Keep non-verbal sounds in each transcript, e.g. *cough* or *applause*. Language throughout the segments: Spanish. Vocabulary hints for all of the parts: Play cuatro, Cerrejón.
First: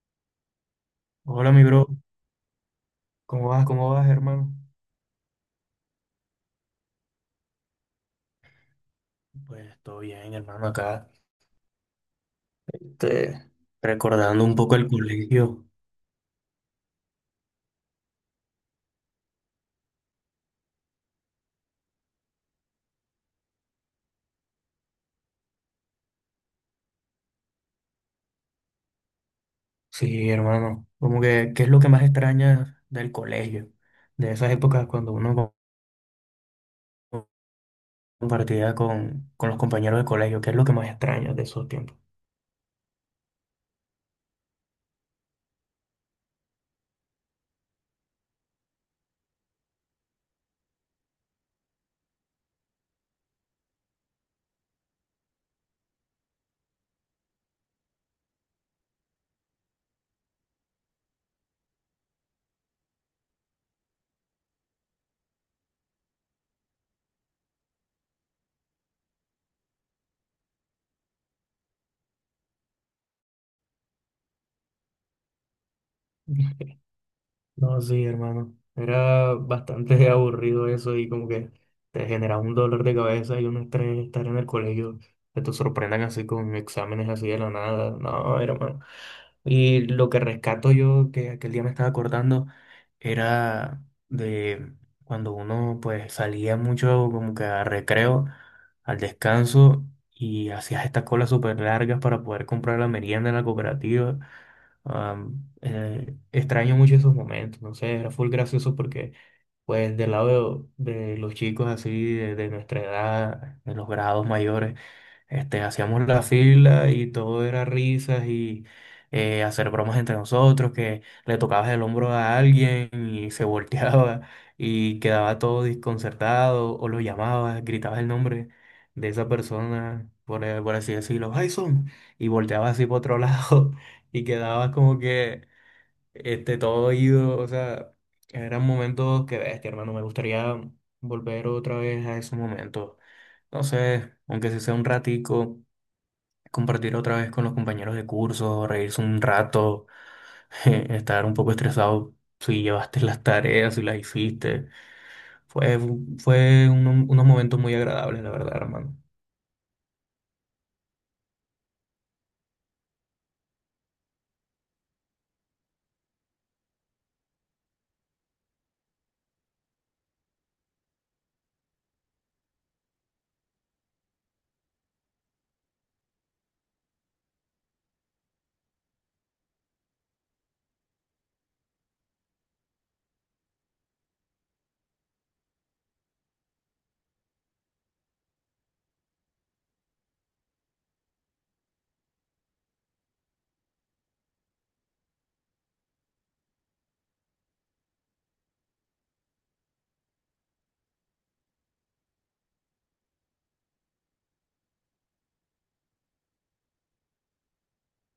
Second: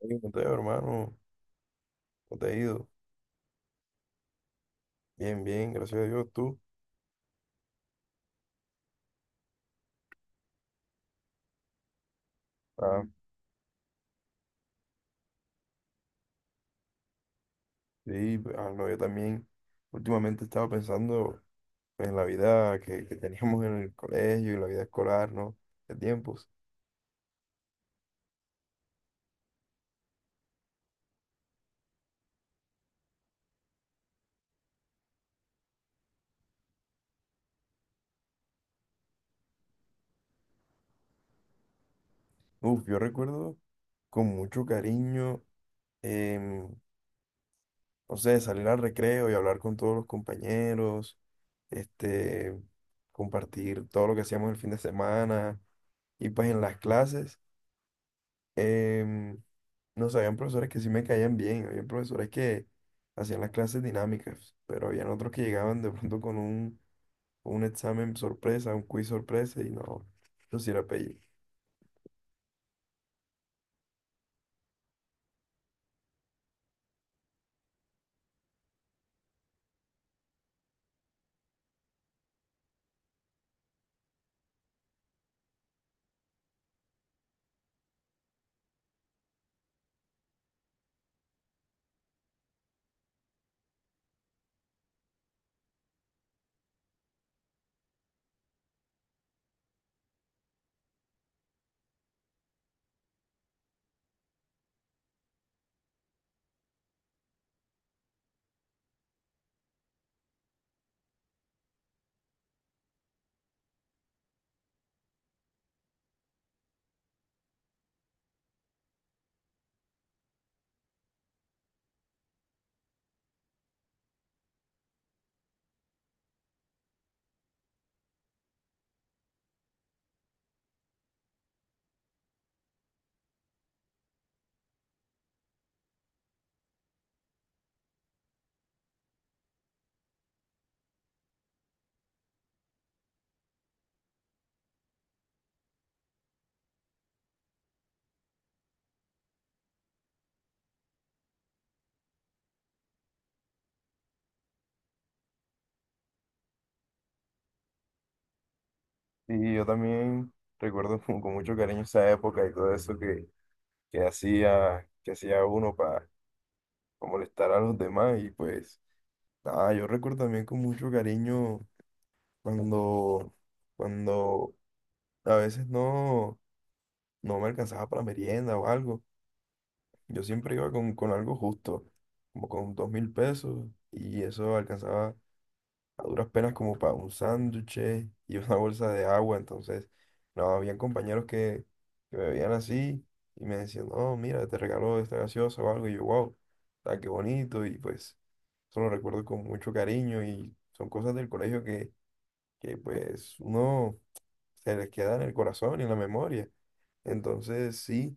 Hey, Mateo, hermano, Hola, mi bro. ¿cómo te ha ido? ¿Cómo vas? ¿Cómo vas, hermano? Bien, bien, gracias a Dios, tú. Pues todo bien, hermano, acá. Ah, Este, Recordando un poco el colegio. sí, pues, ah, no, yo también últimamente estaba pensando pues, en la vida que teníamos en el colegio y la vida escolar, ¿no? De tiempos. Sí, hermano. Como que, ¿qué es lo que más extrañas del colegio? De esas épocas cuando compartía con los compañeros de colegio, ¿qué es lo que más extrañas de esos tiempos? Uf, yo recuerdo con mucho cariño, em, no sé, salir al recreo y hablar con todos los compañeros, este, compartir todo lo que hacíamos el fin de semana y pues en las clases. em, no sé, habían profesores que sí me caían bien, habían profesores que hacían las clases dinámicas, pero habían otros que llegaban de pronto con con un examen sorpresa, un quiz sorpresa, y no, yo sí era pelle. *laughs* No, sí, hermano. Era bastante *laughs* aburrido eso y como que te generaba un dolor de cabeza y un estrés estar en el colegio, que te sorprendan así con exámenes así de la nada. No, hermano. Y lo que rescato yo, que aquel día me estaba acordando, era de cuando uno pues salía mucho como que a recreo, al descanso, y hacías estas colas súper largas para poder comprar la merienda en la cooperativa. Extraño mucho esos momentos, no sé, era full gracioso porque, pues, del lado de los chicos así, de nuestra edad, de los grados mayores, hacíamos la fila y todo era risas y hacer bromas entre nosotros, que le tocabas el hombro a alguien y se volteaba *laughs* y quedaba todo desconcertado, o lo llamabas, gritabas el nombre de esa persona, por así decirlo, Jason, y volteabas así por otro *laughs* lado y quedabas como que todo ido, o sea, eran momentos que bestia, hermano, me gustaría volver otra vez a esos momentos. Entonces, aunque se sea un ratico, compartir otra vez con los compañeros de curso, reírse un rato, *laughs* estar un poco estresado si llevaste las tareas, si las hiciste. Fue, fue unos momentos muy agradables, la verdad, hermano. Y yo también recuerdo *laughs* con mucho cariño esa época y todo eso que hacía uno para molestar a los demás. Y pues, nada, yo recuerdo también con mucho cariño cuando, cuando a veces no. No me alcanzaba para merienda o algo. Yo siempre iba con algo justo, como con 2000 pesos, y eso alcanzaba a duras penas como para un sándwich y *laughs* una bolsa de agua. Entonces, no, habían compañeros que me veían así y me decían, no, mira, te regaló esta gaseosa o algo, y yo, wow, ah, qué bonito, y pues eso lo recuerdo con mucho cariño, y son cosas del colegio que pues uno se les queda en el corazón y en la memoria. Entonces, sí.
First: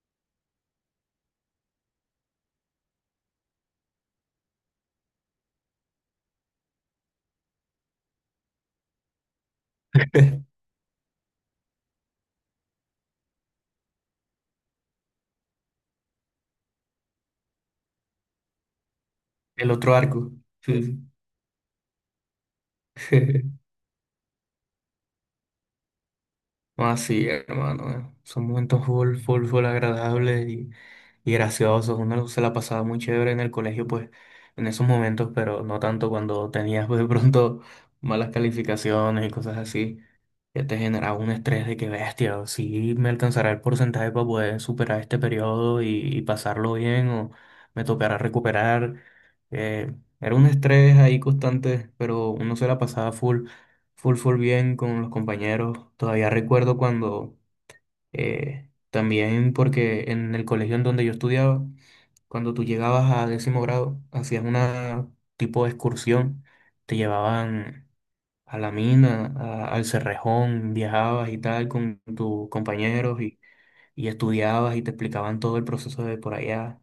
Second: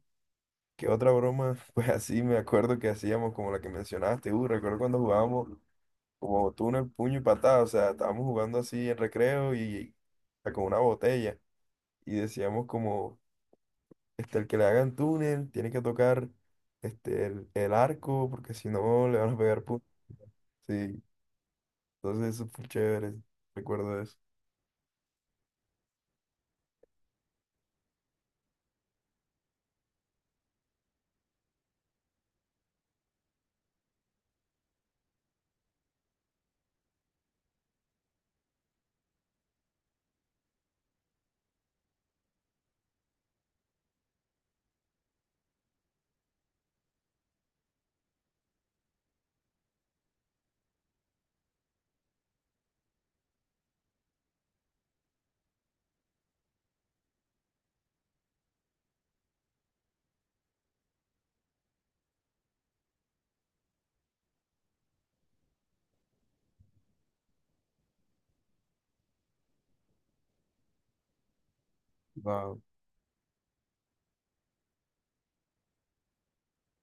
¿Qué otra broma? *laughs* Pues así me acuerdo que hacíamos como la que mencionaste, recuerdo cuando jugábamos como túnel, puño y patada, o sea, estábamos jugando así en recreo y ah, *laughs* con una botella y decíamos como, este, el que le hagan túnel tiene que tocar este, el arco porque si no le van a pegar El puntos. otro arco. Sí, Sí, entonces eso fue chévere, sí. *laughs* recuerdo eso. No, así, hermano. Son momentos full, full, full agradables y graciosos. Uno se la pasaba muy chévere en el colegio, pues, en esos momentos, pero no tanto cuando tenías, pues, de pronto malas calificaciones y cosas así, que te generaba un estrés de que bestia, si me alcanzará el porcentaje para poder superar este periodo y pasarlo bien, o me tocará recuperar. Eh, era un estrés ahí constante, pero uno se la pasaba full. Full, full bien con los compañeros. Todavía recuerdo cuando también porque en el colegio en donde yo estudiaba, cuando tú llegabas a décimo grado, hacías una tipo de excursión, te llevaban a la mina, al Cerrejón, viajabas y tal con tus Wow. compañeros y estudiabas y te explicaban todo el proceso de por allá.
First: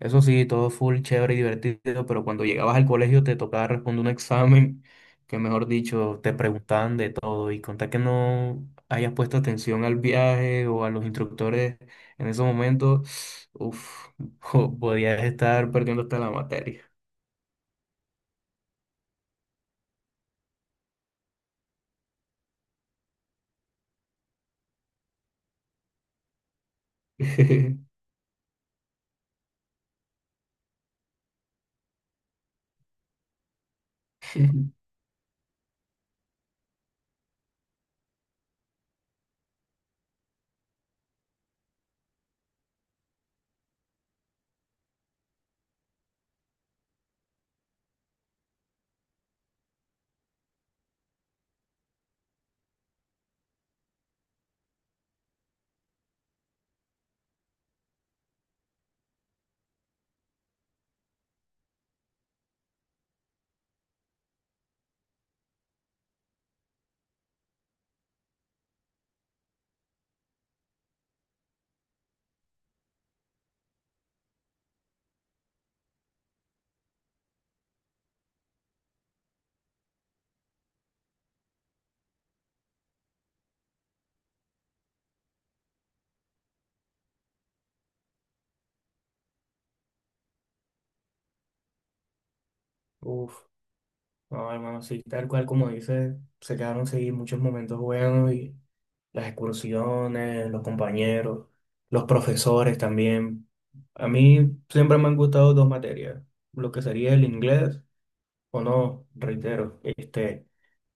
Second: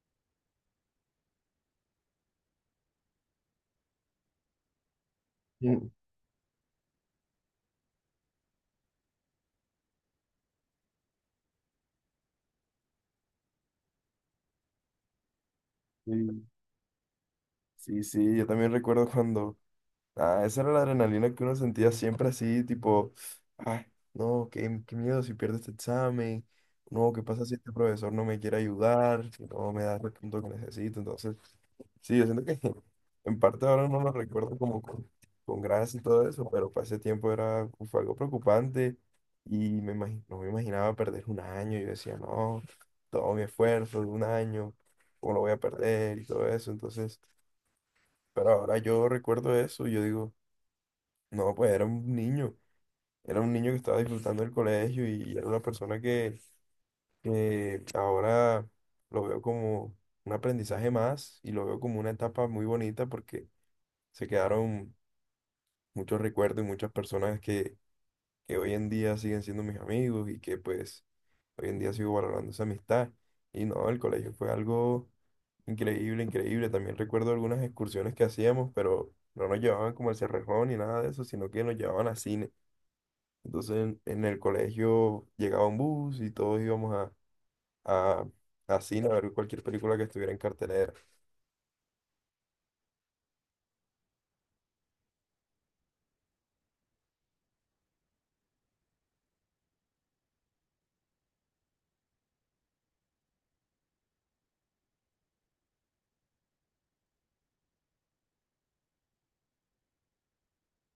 Eso sí, todo full, chévere y divertido, pero cuando llegabas al colegio te tocaba responder un *laughs* examen que, mejor Mm, dicho, te preguntaban de todo y contar que no hayas puesto atención al viaje o a los instructores en esos momentos, uff, *laughs* podías estar perdiendo sí, hasta la materia. sí, sí, yo también recuerdo cuando ah, esa era la adrenalina que uno sentía siempre así, tipo, ay, no, qué miedo si pierdo este examen, no, qué pasa si este *laughs* profesor no me quiere ayudar, si no me da el punto que necesito. Entonces, sí, yo siento que *laughs* en parte ahora no lo recuerdo como con gracia y todo eso, pero para ese tiempo era, fue algo preocupante y no me imaginaba perder un año. Yo decía, no, todo mi esfuerzo de un año, ¿cómo lo voy a perder y todo eso? Entonces... Pero ahora yo recuerdo eso y yo digo, no, pues era un niño que estaba disfrutando del colegio y era una persona que ahora lo veo como un aprendizaje más y lo veo como una etapa muy bonita porque se quedaron muchos recuerdos y muchas personas que hoy en día siguen siendo mis amigos y que pues hoy en día sigo valorando esa amistad. Y no, el colegio fue algo increíble, increíble. También recuerdo algunas excursiones que hacíamos, pero no nos llevaban como al Cerrejón ni nada de eso, sino que nos llevaban a cine. Entonces en el colegio llegaba un bus y todos íbamos a, a cine a ver cualquier película que estuviera en cartelera. Uf. No, hermano, sí, tal cual como dices, se quedaron sí muchos momentos buenos y las excursiones, los compañeros, los profesores también. A mí siempre me han gustado dos materias, lo que sería el inglés o no, reitero,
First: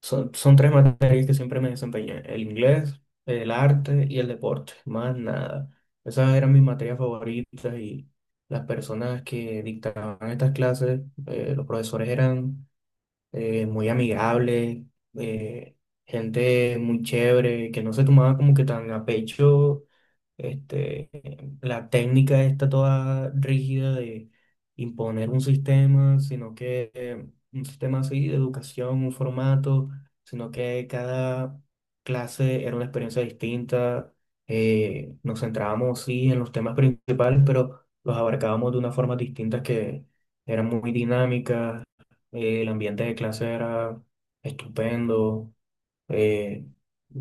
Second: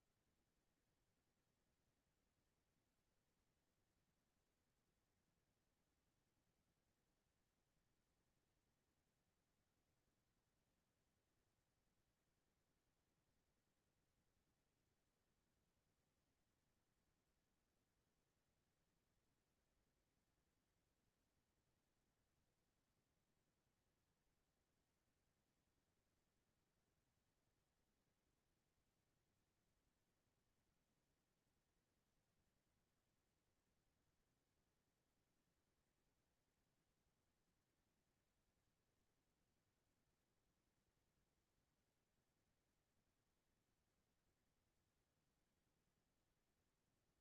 son tres materias que siempre me desempeñé, el inglés, el arte y el deporte, más nada. Esas eran mis materias favoritas y las personas que dictaban estas clases, los profesores eran muy amigable, eh, gente muy chévere, que no se tomaba como que tan a pecho este, la técnica está toda rígida de imponer un sistema, sino que un sistema así de educación, un formato, sino que cada clase era una experiencia distinta. Nos centrábamos sí en los temas principales, pero los abarcábamos de una forma distinta que eran muy dinámicas. El ambiente de clase era estupendo. eh,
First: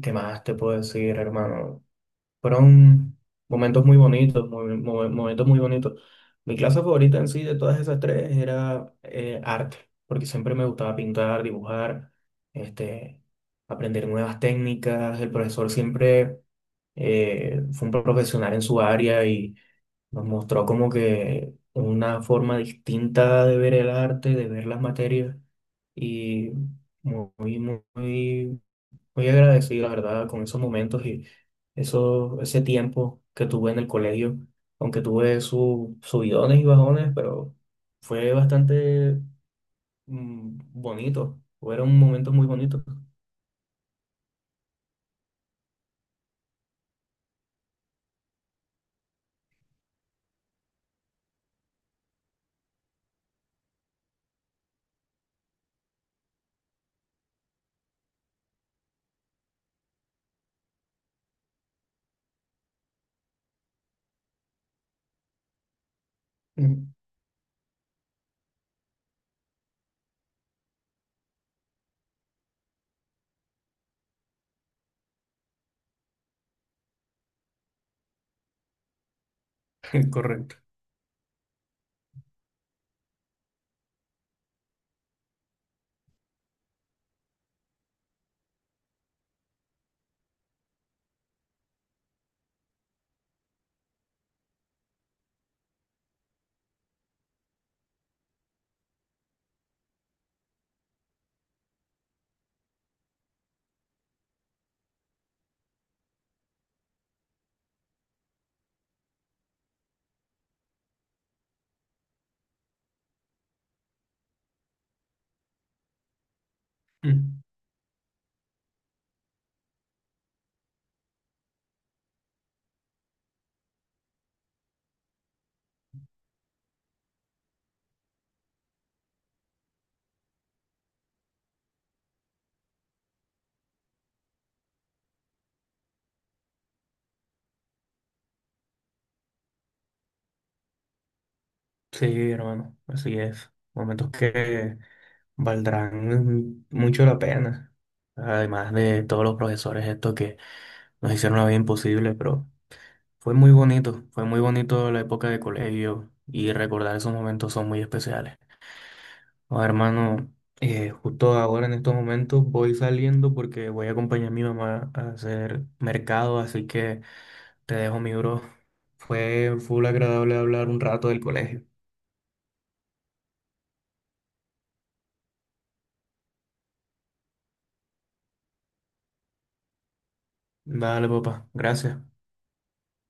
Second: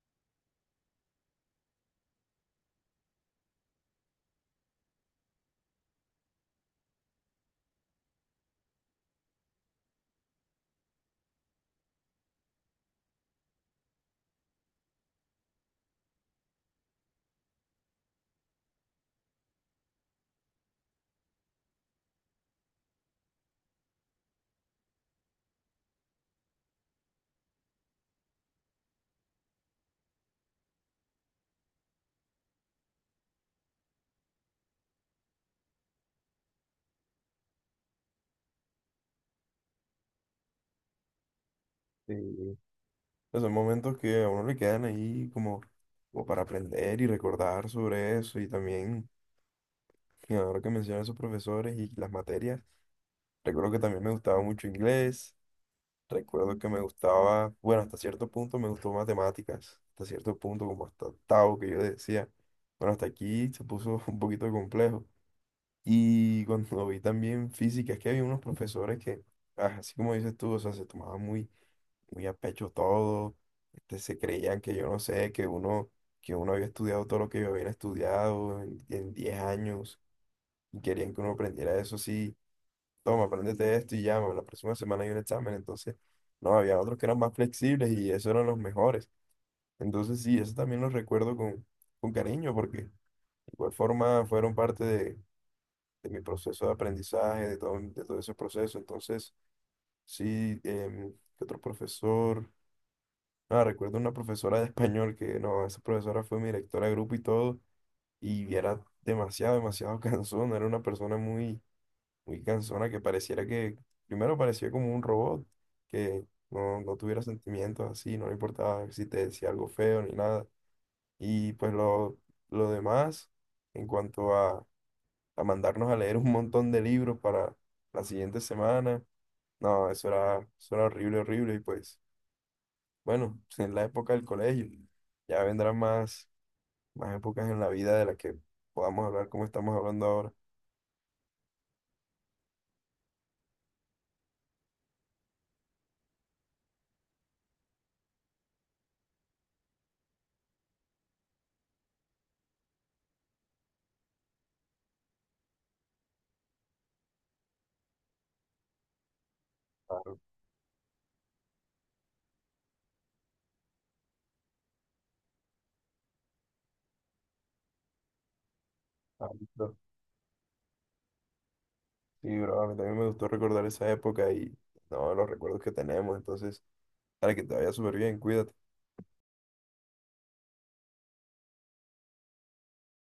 ¿Qué más te puedo decir, hermano? Fueron momentos muy bonitos, momentos muy bonitos. Mi clase favorita en sí de todas esas tres era arte, porque siempre me gustaba pintar, dibujar, este, aprender nuevas técnicas. El profesor siempre fue un profesional en su área y nos mostró como que una forma distinta de ver el arte, de ver las materias y muy, muy, muy agradecido, la verdad, con esos momentos y eso, ese tiempo que tuve en el colegio, aunque tuve sus subidones y bajones, pero fue bastante bonito, fueron momentos muy Sí. bonitos. Pues son momentos que a uno le quedan ahí como, como para aprender y recordar sobre eso. Y también, y ahora que mencionas esos profesores y las materias, recuerdo que también me gustaba mucho inglés. Recuerdo que me gustaba, bueno, hasta cierto punto me gustó matemáticas. Hasta cierto punto, como hasta octavo, que yo decía, bueno, hasta aquí se puso *laughs* un poquito complejo. Y cuando *laughs* Mm. vi también física, es que había unos profesores que, ah, así como dices tú, o sea, se tomaban muy, muy a pecho todo, este, se creían que yo no sé, que uno había estudiado todo lo que yo había estudiado en 10 años *laughs* Correcto. y querían que uno aprendiera eso así toma, apréndete esto y llama, la próxima semana hay un examen, entonces, no, había otros que eran más flexibles y esos eran los mejores. Entonces, sí, eso también los recuerdo con cariño porque de igual forma fueron parte de mi proceso de aprendizaje, de todo ese proceso. Entonces, sí, ¿qué otro profesor? Ah, recuerdo una profesora de español que, no, esa profesora fue mi directora de grupo y todo, y era demasiado, demasiado *laughs* cansona, era una persona muy, muy cansona que pareciera que, primero parecía como un robot, que no tuviera Mm. sentimientos así, no le importaba si te decía algo feo ni nada. Y pues lo demás, en cuanto a mandarnos a leer un montón de libros para la siguiente semana. No, eso era horrible, horrible. Y pues, bueno, *laughs* en la época del colegio, ya vendrán más, más épocas en la vida de las que podamos hablar como estamos hablando ahora. Sí, hermano, así es. Momentos que valdrán mucho la pena. Además de todos los profesores estos que nos hicieron la vida imposible, pero... fue muy bonito la época de colegio y recordar esos momentos son muy especiales. Ahora, Claro, hermano, justo ahora en estos momentos voy saliendo porque voy a acompañar a mi mamá a hacer mercado, así que te dejo mi bro. claro, Fue claro. full agradable hablar un rato del colegio. Sí, bro, a mí también me gustó recordar esa época y no, los recuerdos que tenemos. Entonces, para que te vaya súper bien, cuídate. Vale, papá, gracias.